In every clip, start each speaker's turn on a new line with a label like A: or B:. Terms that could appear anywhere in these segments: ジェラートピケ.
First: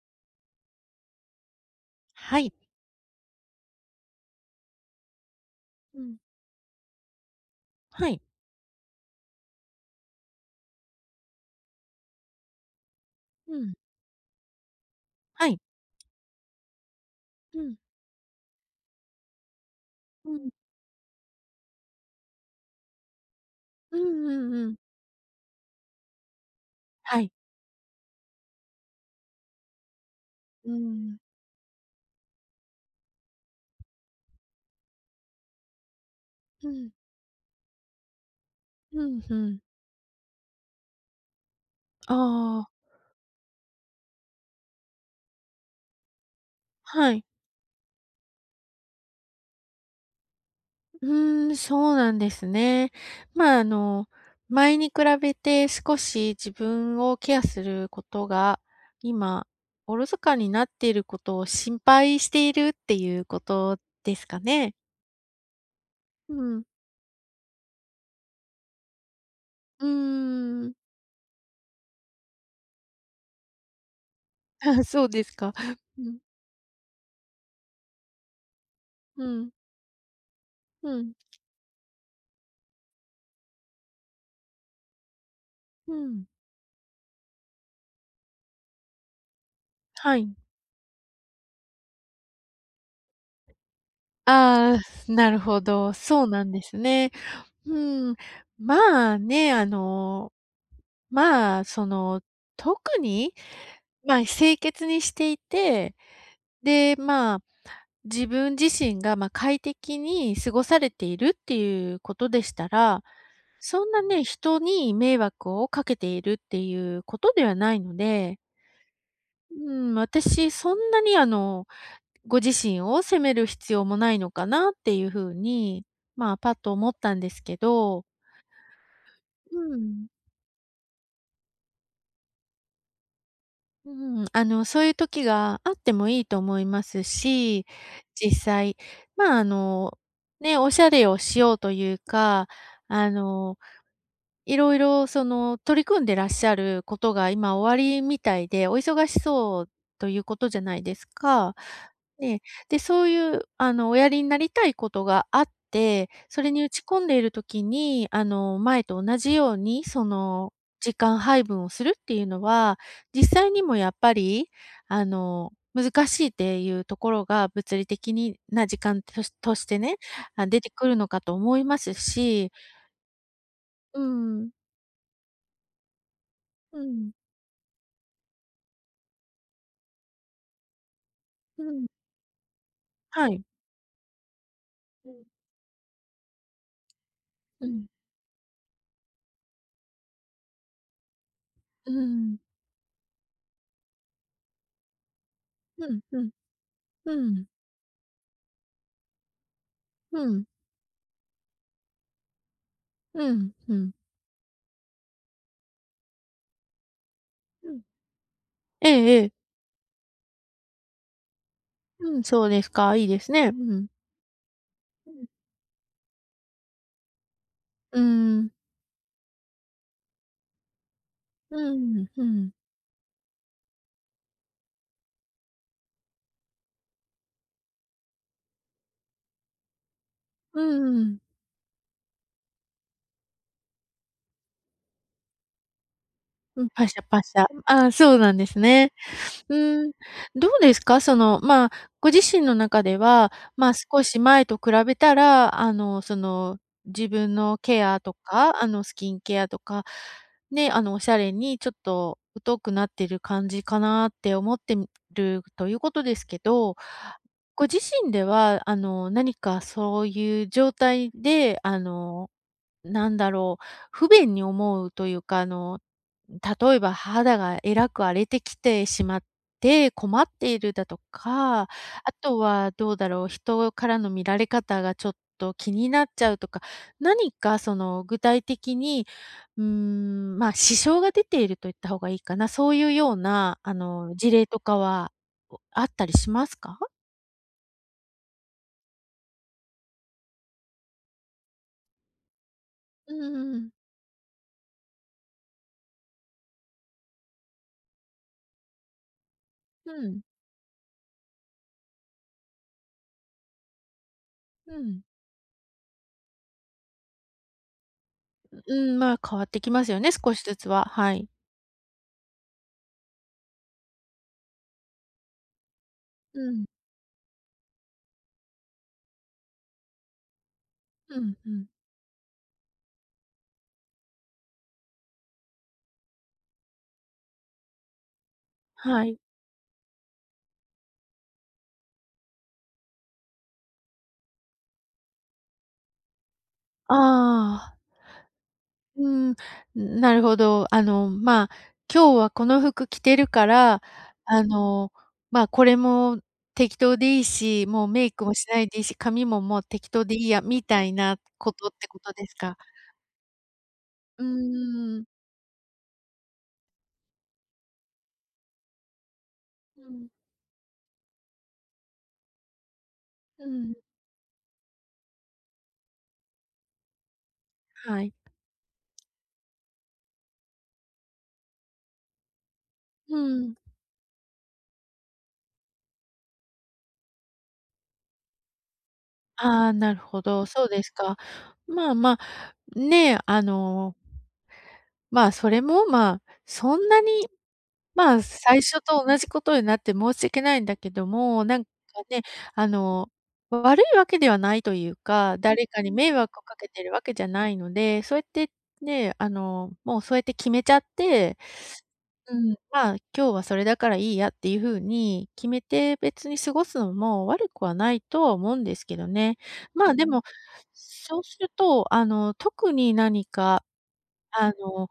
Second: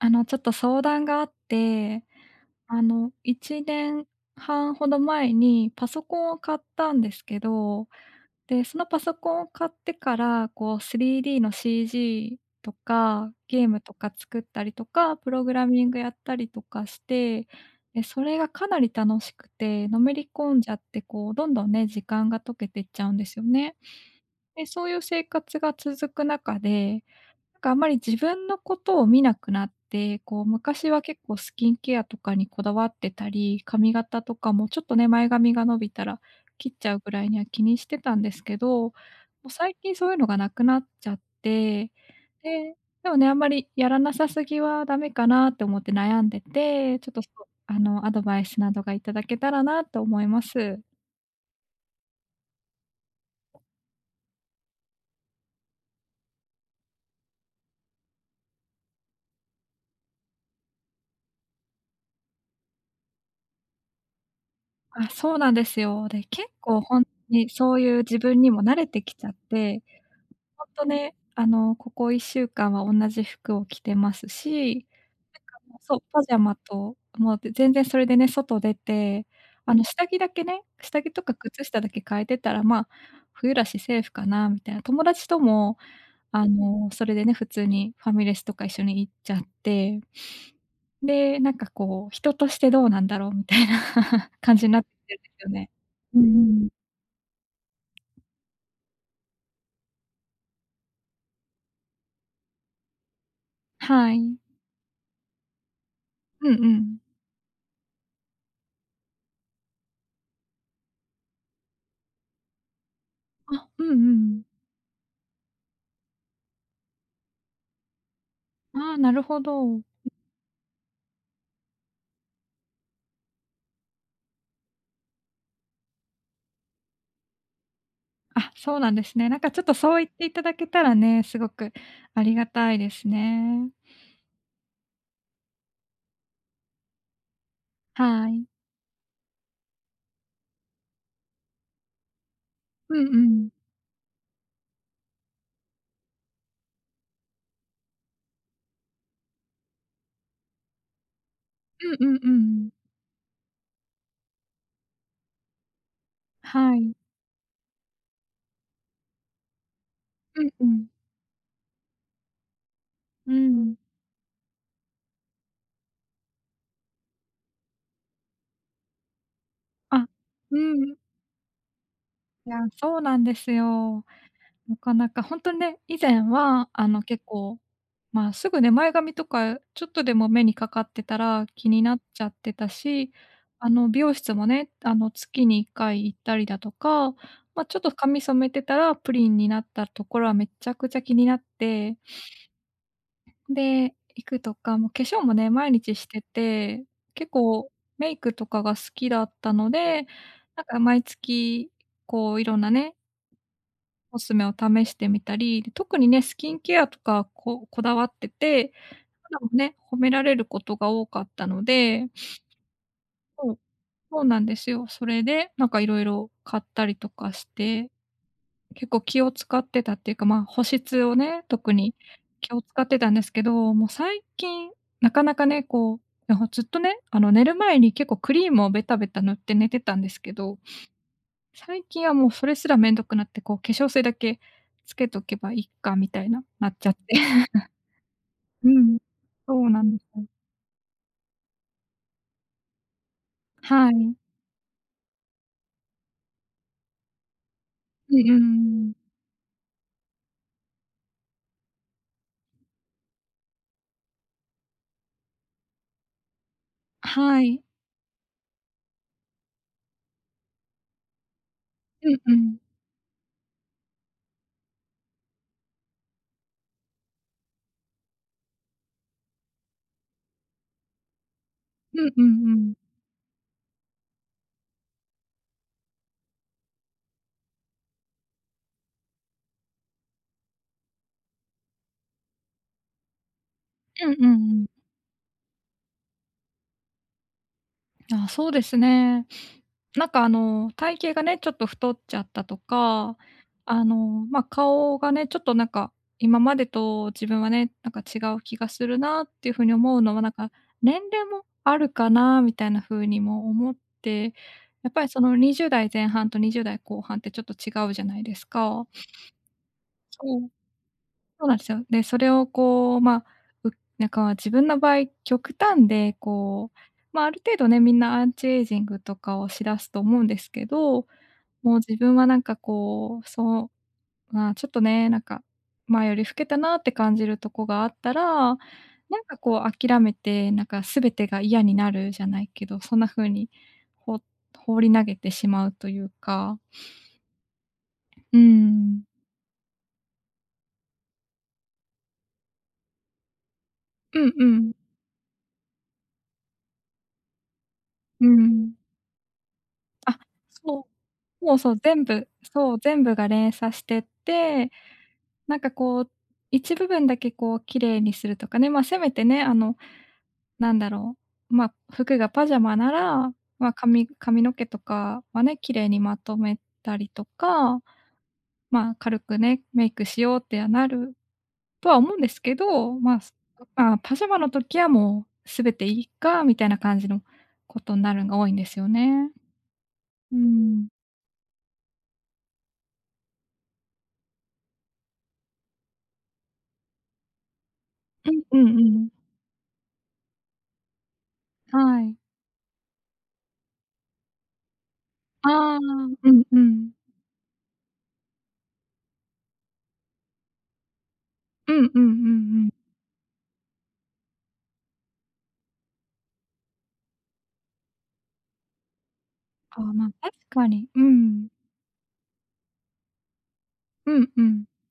A: ちょっと相談があって、
B: はい。
A: 1年半ほど前にパ
B: う
A: ソコ
B: ん。
A: ンを買ったんですけど、
B: はい。
A: で、そのパソコンを買ってから、こう 3D の CG とか、
B: う
A: ゲー
B: ん。
A: ムとか作ったりとか、プロ
B: は
A: グ
B: い。
A: ラミングやったりとかして、
B: うん。
A: で、それがかなり楽しくて、のめり
B: うん。
A: 込んじゃって、こうどんどんね、時間が溶けていっちゃうんですよね。
B: うんうん
A: で、
B: うん。
A: そういう生活が続く中で、
B: はい。
A: なんかあんまり自分のことを見なくなって、こう
B: う
A: 昔は
B: ん。
A: 結構スキンケアとかにこだわってたり、髪型とかもちょっとね、前髪が伸びたら
B: う
A: 切っち
B: ん。
A: ゃうぐらいには気にしてたんですけど、も
B: うんう
A: う
B: ん。
A: 最近そういうのがなくなっちゃって、
B: ああ。
A: で、でもね、あんまりやらなさすぎはダメかなって思って悩んでて、ちょっ
B: は
A: と
B: い。
A: そう、アドバイスなどがいただけたらなと思います。
B: うーん、そうなんですね。まあ、あの、前に比べて少し自分をケアすることが、今、おろそかになっていることを心配しているっていうことですかね？
A: あ、そうなんですよ。で、
B: う
A: 結
B: ん。
A: 構ほんにそういう自分にも慣れてきちゃって、
B: うー
A: ほ
B: ん。
A: んとね、ここ1週間はおんなじ服を着てます
B: あ、
A: し、
B: そうですか。
A: そう、
B: うん。
A: パジャマと、もう、全然それでね、外出
B: う
A: て、
B: ん。
A: 下着だけね、
B: う
A: 下着
B: ん。
A: とか靴下だけ変えてたら、まあ、冬だしセーフかなみたいな、友達とも
B: うん。
A: それでね、普通にファミレスとか一緒に行っちゃって、
B: はい。
A: で、なんかこう、人としてどうなんだろうみたいな 感じに
B: あ
A: なってき
B: あ、
A: てるんで
B: なる
A: すよ
B: ほ
A: ね。
B: ど、
A: うん
B: そうなんで
A: うん。
B: すね。うん。まあね、あの、まあ、その、特に、
A: は
B: まあ、
A: い。
B: 清潔にしていて、
A: うんう
B: で、
A: ん。
B: まあ、自分自身が、まあ、快適に過ごされているっていうことでしたら、
A: あ、う
B: そ
A: ん
B: んな
A: う
B: ね、
A: ん。
B: 人に迷惑をかけているっていうことではないので、
A: ああ、なるほ
B: う
A: ど。
B: ん、私そんなにあのご自身を責める必要もないのかなっていうふうに、まあ、パッと思ったんですけど。
A: あ、そうなんですね。なんかちょっと
B: う
A: そう言
B: ん。
A: っていただけたらね、すごくありがたいですね。
B: うん、あの、そういう時があってもいいと思いますし、
A: は
B: 実
A: い。
B: 際、まあ、あの、ね、おしゃれをしようというか、
A: うんう
B: あ
A: ん。
B: のいろいろその取り組んでらっしゃることが今おありみたいで、お忙しそうということじゃないですか。
A: うんうんう
B: ね、
A: ん。
B: で、そういうあのおやりになりたいことがあって、それに打
A: は
B: ち
A: い。
B: 込んでいる時に、あの前と同じようにそ
A: うん
B: の
A: うん。
B: 時間配分をするっていうのは、
A: う
B: 実際に
A: ん。
B: もやっぱりあの難しいっていうところが物理的にな時間としてね、
A: あ、
B: あ、
A: う
B: 出てく
A: ん。
B: るのかと思います
A: い
B: し、
A: や、そうなんです
B: う
A: よ。
B: ん、
A: なかなかほんとにね、以前は
B: うん。
A: 結構、まあ、すぐね、前髪とかちょっとでも目にかかってたら
B: う
A: 気に
B: ん、
A: なっちゃってたし、
B: はい。
A: 美容室もね、
B: うん、
A: 月に1回行ったりだとか、ま、
B: う
A: ちょっ
B: ん、
A: と髪染めてたらプリンになったところはめちゃくちゃ気になっ
B: う
A: て、
B: ん、
A: で、行くとか、もう化粧もね、毎
B: う
A: 日
B: ん、
A: して
B: うん、
A: て、
B: う
A: 結
B: ん、
A: 構メイクとかが好きだったので、
B: うん、
A: なんか毎月こういろんなね、
B: うん、
A: コスメを試してみたり、特にね、スキンケアとかこ
B: うん。
A: こだわってて、
B: ええええ。
A: 肌もね、褒められることが多かったので、
B: うん、そうですか、いいですね。
A: そ
B: う
A: う、
B: ん。
A: そうなんですよ。そ
B: う
A: れ
B: ん。
A: で、なんか色々買ったりとかして、
B: うーん、
A: 結構気を使ってたっていうか、ま、保湿をね、特
B: う
A: に
B: ん、うん、
A: 気を使ってたんですけど、もう最近、なかなかね、こう、なんかずっとね、寝る前に結構クリームをベタベタ塗って寝てたんですけど
B: うんうん。
A: 最近はもうそれすらめんどくなって、こう、化粧水だけつけとけばいっかみたいな、
B: う
A: な
B: ん、
A: っち
B: パ
A: ゃっ
B: シャ
A: て。
B: パシャ。ああ、そうなんです
A: う
B: ね。
A: ん。
B: う
A: そうな
B: ー
A: ん
B: ん、
A: ですよ。
B: どうですか？その、まあ、ご自身の中では、まあ、
A: は
B: 少
A: い。
B: し前と比べたら、あの、その、自分のケアと
A: うんうんう
B: か、あ
A: ん
B: の、
A: う
B: ス
A: ん。
B: キンケアとか、ね、あの、おしゃれにちょっと疎くなってる感じかなって思ってみるということですけど、
A: はい。
B: ご自身では、あの、何かそういう状態で、あ
A: うん
B: の、
A: うん。
B: なんだろう、不便に思うというか、あの、例えば肌がえらく荒れてきてしまって困っているだとか、あ
A: うんう
B: と
A: んう
B: は
A: ん。
B: どうだろう、人からの見られ方がちょっと気になっちゃうとか、何かその具体的に、うーん、ま、支障が出ていると言った方がいいかな、そういうようなあ
A: うん
B: の
A: うん
B: 事例
A: う
B: と
A: ん。
B: かは、あったりしますか？
A: あ、そうですね。なんか体型がね、ちょっと太っちゃったと
B: う
A: か、
B: んうんうん。
A: あの、まあ、顔がね、ちょっとなんか、今までと自分はね、なんか違う気がするなっていうふうに
B: う
A: 思うの
B: ん。
A: は、なんか、年齢もあるかなみたいな風にも思って、
B: う
A: やっ
B: ん。
A: ぱりその20代前半と20代後半ってちょっと違うじゃないです
B: う
A: か。
B: ん、まあ、変わってきますよね、少
A: そ
B: し
A: う。
B: ずつは。はい。
A: そうなんですよ。で、それをこう、まあ、うなんか自分の場合、極端で
B: うん。
A: こう、まあ、ある程度ね、みんなアンチエイジングとかをしだすと思うんですけど、
B: うんうん。
A: もう自分はなんかこう、そう、まあ、ちょっとね、なんか、前より老けたなって感じるとこがあったら、
B: は
A: な
B: い。
A: んかこう諦めて、なんか全てが嫌になるじゃないけど、そんな風にほ放り投げてしまうというか、
B: ああ。
A: うん。
B: うん、なるほど。あの、まあ、今日はこの服着てるから、
A: うん
B: あ
A: うん。
B: の、まあ、これも適当でいいし、もうメイク
A: う
B: もしない
A: ん。
B: でいいし、髪ももう適当で
A: あ、
B: いいや、みた
A: そ
B: いな
A: う。
B: こ
A: もう、
B: とっ
A: そう、
B: てこ
A: 全
B: とで
A: 部
B: すか？
A: そう、全部が連鎖してっ
B: う
A: て、
B: ーん。
A: なんかこう、一部分だけこう綺麗にするとかね、ま、せめてね、
B: うん。
A: なんだろう、ま、服がパジャマなら、
B: う
A: ま、
B: ん、
A: 髪の毛とかはね、綺麗にまとめたりとか、
B: はい。
A: まあ、軽くね、メイクしようってはなるとは思うんですけど、
B: うん。
A: ま、パジャマの時はもう全ていいかみたいな感じのことになるんが多いんですよね。
B: ああ、なるほ
A: う
B: ど、そうで
A: ん。
B: すか。まあまあ、ねえ、あのまあ、それも、まあ、そんなに、まあ、
A: うんう
B: 最
A: ん
B: 初
A: う
B: と同
A: ん。
B: じことになって申し訳ないんだけども、なんか
A: はい。
B: ね、あの、悪いわけではないというか、誰
A: ああ、
B: かに迷
A: う
B: 惑
A: ん
B: をか
A: う
B: けて
A: ん。
B: るわけじゃないので、そうやってね、あの、もうそうやって決めちゃって
A: うんうんうんう
B: うん、
A: ん。
B: まあ、今日はそれだからいいやっていうふうに決めて、別に過ごすのも悪くはないとは思うんですけどね。
A: ああ、
B: まあ、で
A: ま、
B: も、
A: 確かに。う
B: そうす
A: ん。
B: ると、あの、特に何か、
A: うんう
B: あ
A: ん。
B: の、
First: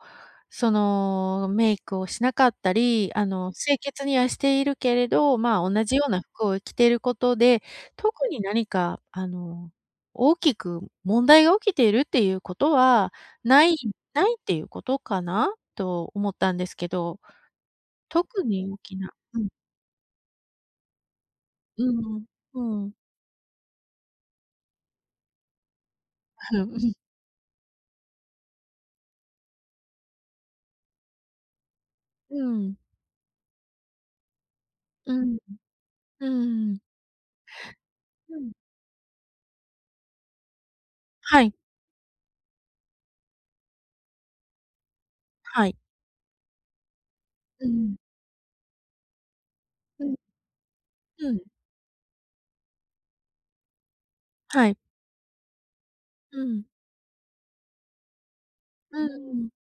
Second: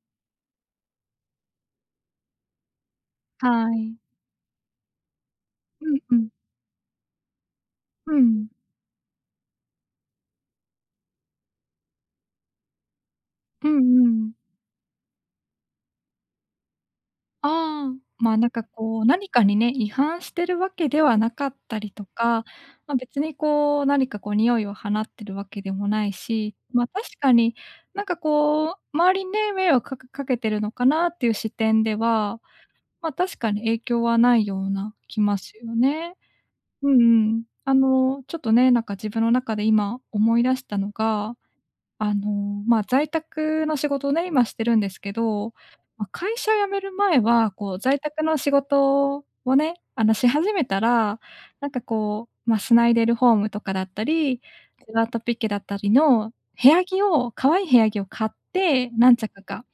B: その、メイクをしなかったり、あ
A: は
B: の、清
A: い。
B: 潔にはしているけれど、まあ、同
A: う
B: じ
A: ん
B: よう
A: う
B: な
A: ん。
B: 服を着ていることで、
A: う
B: 特に
A: ん。
B: 何か、あの、大きく問題が起きているっていうことはな
A: う
B: い
A: んう
B: な
A: ん。
B: いっていうことかなと思ったんですけど。
A: ああ、まあ、
B: 特
A: なんか
B: に大き
A: こう、
B: な
A: 何
B: う
A: か
B: ん、
A: にね、違反してるわけではなかった
B: う
A: りと
B: ん、
A: か、
B: うん。
A: ま、別にこう、何かこう臭いを放ってるわけでもないし、
B: う
A: ま、
B: ん、
A: 確かに、なんかこう、周りにね、迷惑かかけてるのかなっていう視点では、
B: うん、
A: ま、確かに影響はないような気ますよね。
B: うん、
A: うんうん。ち
B: う
A: ょっと
B: ん。
A: ね、なんか自分の中で今思い出したのが、
B: はい、
A: まあ、在宅の仕事をね、今してるんですけど、
B: はい。
A: ま、会社辞める前は、
B: う
A: こう
B: ん、
A: 在宅の仕事をね、
B: うん、
A: し始めたら、
B: うん、
A: なんかこう、ま、スナイデルホームとかだったり、ジ
B: はい。
A: ェラートピケだったりの
B: うん、
A: 部屋着を可愛い部屋着を買って、
B: う
A: 何着
B: ん、
A: か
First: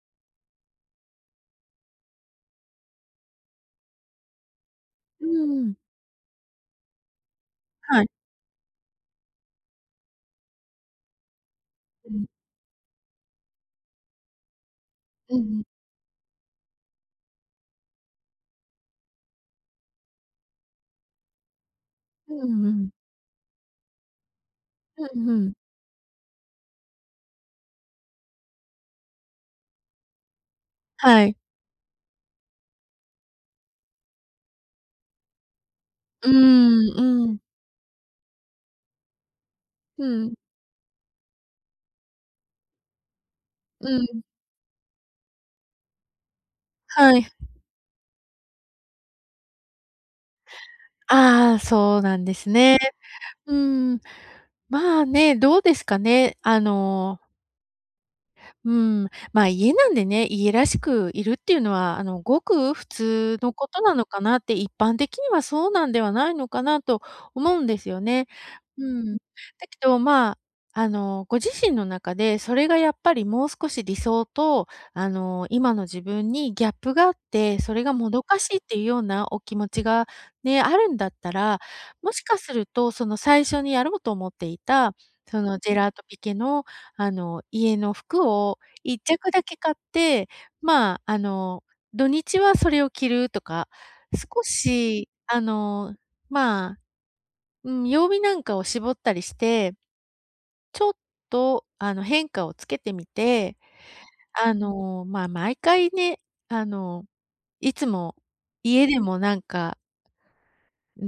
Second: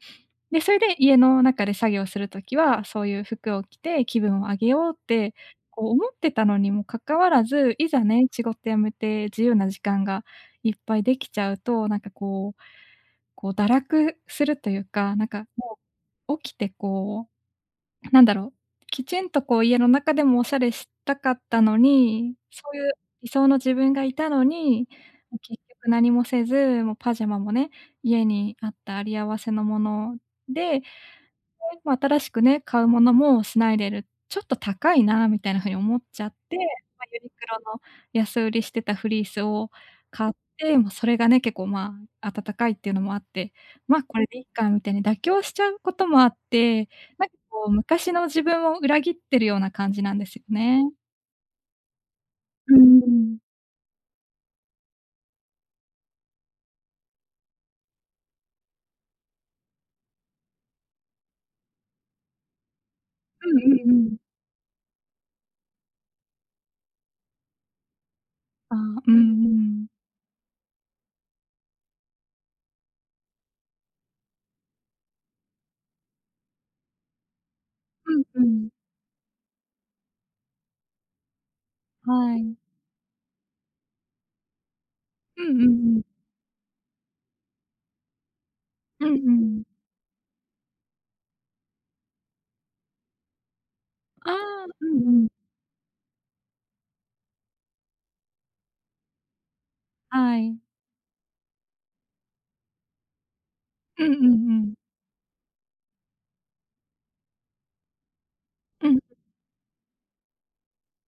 A: で、それで家の中で作業するときは、そういう服を着て気分を上げようっ
B: う
A: て、
B: ん、
A: こう思ってたのにもかかわらず、いざ
B: はい。
A: ね、仕事辞めて自由な時間がいっぱいできちゃうと、なん
B: う
A: か
B: ん、
A: こう堕落するというか、なん
B: う
A: か
B: ん、
A: もう起きてこう、なんだろう、きちんとこう家の中でもおしゃれしたかったの
B: う
A: に、そ
B: んう
A: うい
B: ん、
A: う理想の自分がいたのに、
B: うんうん。
A: 結局何もせず、もうパジャマもね、家にあったあり合わせのもので、
B: はい、はい、
A: まあ新しくね、買うものもしないでる、ちょっと高いなみたいな風に思っ
B: うん、うん、うん、はい、うん、うん、うん、はい、うん、うん、うん、うん、うん、はい、
A: ちゃ
B: う
A: っ
B: ー
A: て、ま、ユニ
B: ん、うん、
A: クロの安売りしてたフリースを
B: う
A: 買っ
B: ん、
A: て、もうそれがね、結構、まあ、暖かいっていうのもあって、
B: う
A: まあ、こ
B: ん、
A: れでいっかみたいに妥協しちゃうこともあって、
B: は
A: なん
B: い。
A: かこう昔の自分を裏切ってるような感じなんですよね。
B: ああ、そうなんです
A: う
B: ね。
A: ーん。
B: うーん。まあね、どうですかね。あのうん、まあ、家なんでね、家らしくいるっていうのは、あの、ごく普通のこ
A: うん
B: と
A: うんう
B: なの
A: ん。
B: かなって、一般的にはそうなんではないのかなと思うんですよね。
A: あ
B: う
A: あ、う
B: ん。だ
A: んう
B: け
A: ん。
B: ど、まあ、あの、ご自身の中で、それがやっぱりもう少し理想と、あの、今の自分にギャップがあって、それがも
A: うん
B: どか
A: う
B: しいっ
A: ん。
B: ていうようなお気持ちがね、あるんだったら、もし
A: は
B: かす
A: い。
B: ると、その最初にやろうと思っていた、そ
A: うんう
B: の
A: んう
B: ジェラー
A: ん。
B: トピケのあの、家の服を
A: うん
B: 一
A: う
B: 着だけ
A: ん。
B: 買って、まあ、あの、土日はそれを着るとか、
A: ああ、
B: 少
A: うん
B: し、
A: う
B: あ
A: ん。
B: の、まあ、うん、曜日なんかを絞ったりして、
A: はい。
B: ちょっと、あの、変化をつけてみて、
A: うんうん
B: あ
A: うん。
B: の、まあ、毎回ね、あの、いつも家
A: うん
B: でもなんか、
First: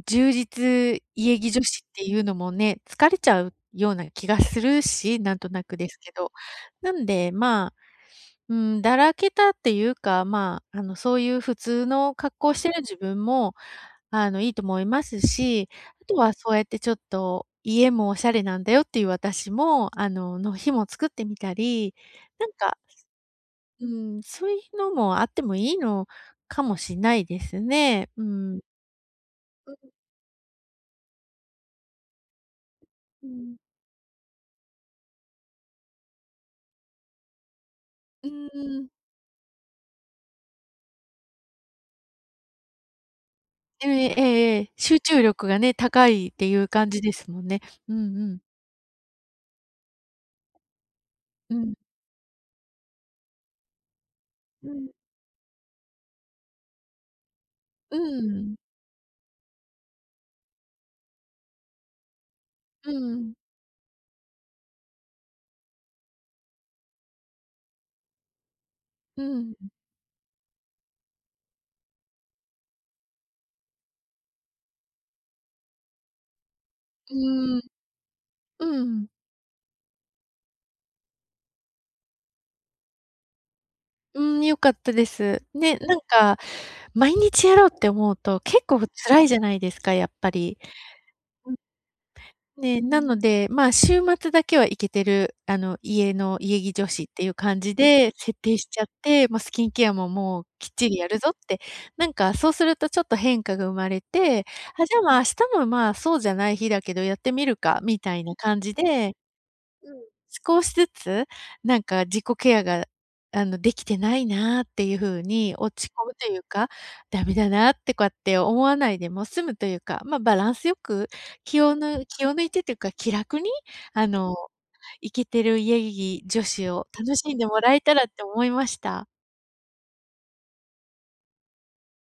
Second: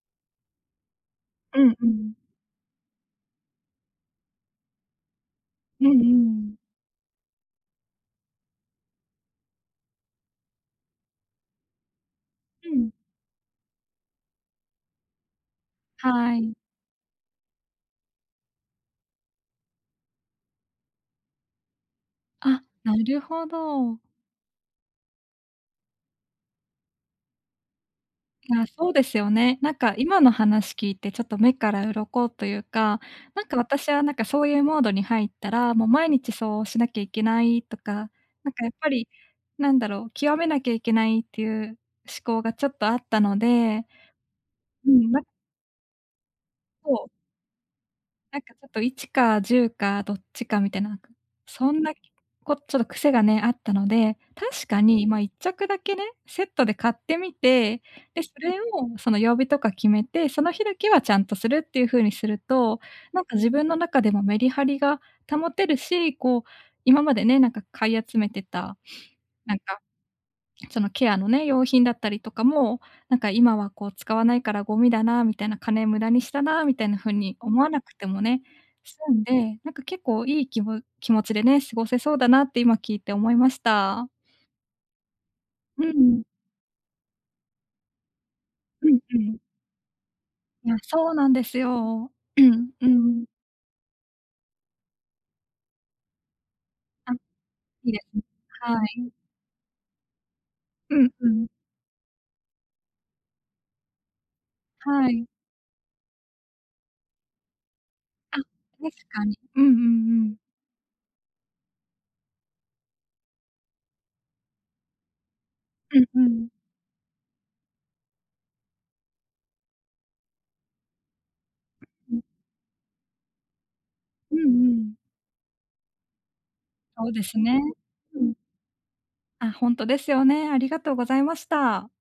B: 充実家着
A: う
B: 女
A: ん
B: 子
A: う
B: って
A: ん。
B: いうのもね、疲れちゃうような気がするし、なんとなく
A: う
B: です
A: んう
B: けど。
A: ん。
B: なんで、まあうん、だらけたっていうか、まあ、あの、そういう普通の格好して
A: う
B: る
A: ん、
B: 自分も、あの、いいと思いますし、あとは
A: はい。
B: そうやってちょっと家もおしゃれなんだよっていう私も、あの、の日も作ってみたり、なん
A: あ、
B: か、
A: なるほ
B: う
A: ど。
B: ん、そういうのもあってもいいのかもしんないですね。う
A: い
B: ん。
A: や、そうですよね。なんか今の話聞いてちょっと目から鱗というか、
B: う
A: なんか
B: ん。
A: 私はなんかそういうモードに入ったら、もう毎日そうしなきゃいけないとか、
B: う
A: な
B: ー
A: んかやっ
B: ん。
A: ぱり、なんだろう、極めなきゃいけないっていう思考がちょっとあったので、
B: ええええええ、
A: う
B: 集
A: ん、な
B: 中
A: んか
B: 力がね、高いっていう感
A: こ
B: じ
A: う
B: ですもんね。うんう
A: な
B: ん。
A: んかちょっと1か10かどっちかみたいな、なんか、
B: う
A: そ
B: ん。
A: んな、ちょっと癖がね、あったので、確
B: う
A: か
B: ん。
A: に、ま、1着だけね、セットで買ってみて、
B: う
A: で、そ
B: ん。
A: れをその曜日とか決めて、その日だけはちゃんとするっていう風にすると、
B: う
A: なん
B: ん。
A: か自分の中でもメリハリが保てるし、こう、今までね、なんか買い集めてた、
B: うん。
A: なん
B: うん。
A: かそのケアのね、用品だったりとかも、なんか今はこう使わないからゴミだなみたいな、金無駄にしたなみたいな風
B: う
A: に
B: ー
A: 思わ
B: ん。
A: なくてもね、
B: うん。
A: 済んで、なんか結構いい気持ちでね、過ごせそうだなって今聞いて思いました。
B: うん、良かったです。ね、
A: う
B: なん
A: ん。
B: か、毎日やろうって思うと、結構
A: うんう
B: 辛いじ
A: ん。
B: ゃないですか、やっぱり。
A: いや、そうなんで
B: うん。
A: すよ。うん
B: ね、
A: う
B: なの
A: ん。
B: で、まあ、週末だけは行けてる、あの、家の家着女子っ
A: あ、
B: ていう感じ
A: いいで
B: で
A: すね。
B: 設定しちゃ
A: は
B: っ
A: い。
B: て、まあ、スキンケアももうきっち
A: う
B: りや
A: ん
B: る
A: う
B: ぞっ
A: ん。
B: て、なんかそうするとちょっと変化が生まれて、あ、じゃあ、
A: は
B: まあ、明
A: い。
B: 日も、まあ、そうじゃない日だけどやってみるかみたいな
A: あ、
B: 感じ
A: 確
B: で
A: かに。うんうん
B: うん。
A: うん。
B: 少しずつ、なんか自己ケアが、あの、できてないなっていう風に落ち
A: うん
B: 込む
A: う
B: という
A: ん。
B: か、ダメだなってこうやって思わないでも済むというか、ま、バランスよく気をぬ
A: うん。
B: 気を抜いてというか、気楽に、あ
A: う
B: の、
A: んうん。
B: イケてる家着女子を
A: そう
B: 楽
A: で
B: し
A: す
B: んで
A: ね。
B: もらえたらっ
A: う
B: て
A: ん。
B: 思いました。
A: あ、ほんとですよね。ありがとうございました。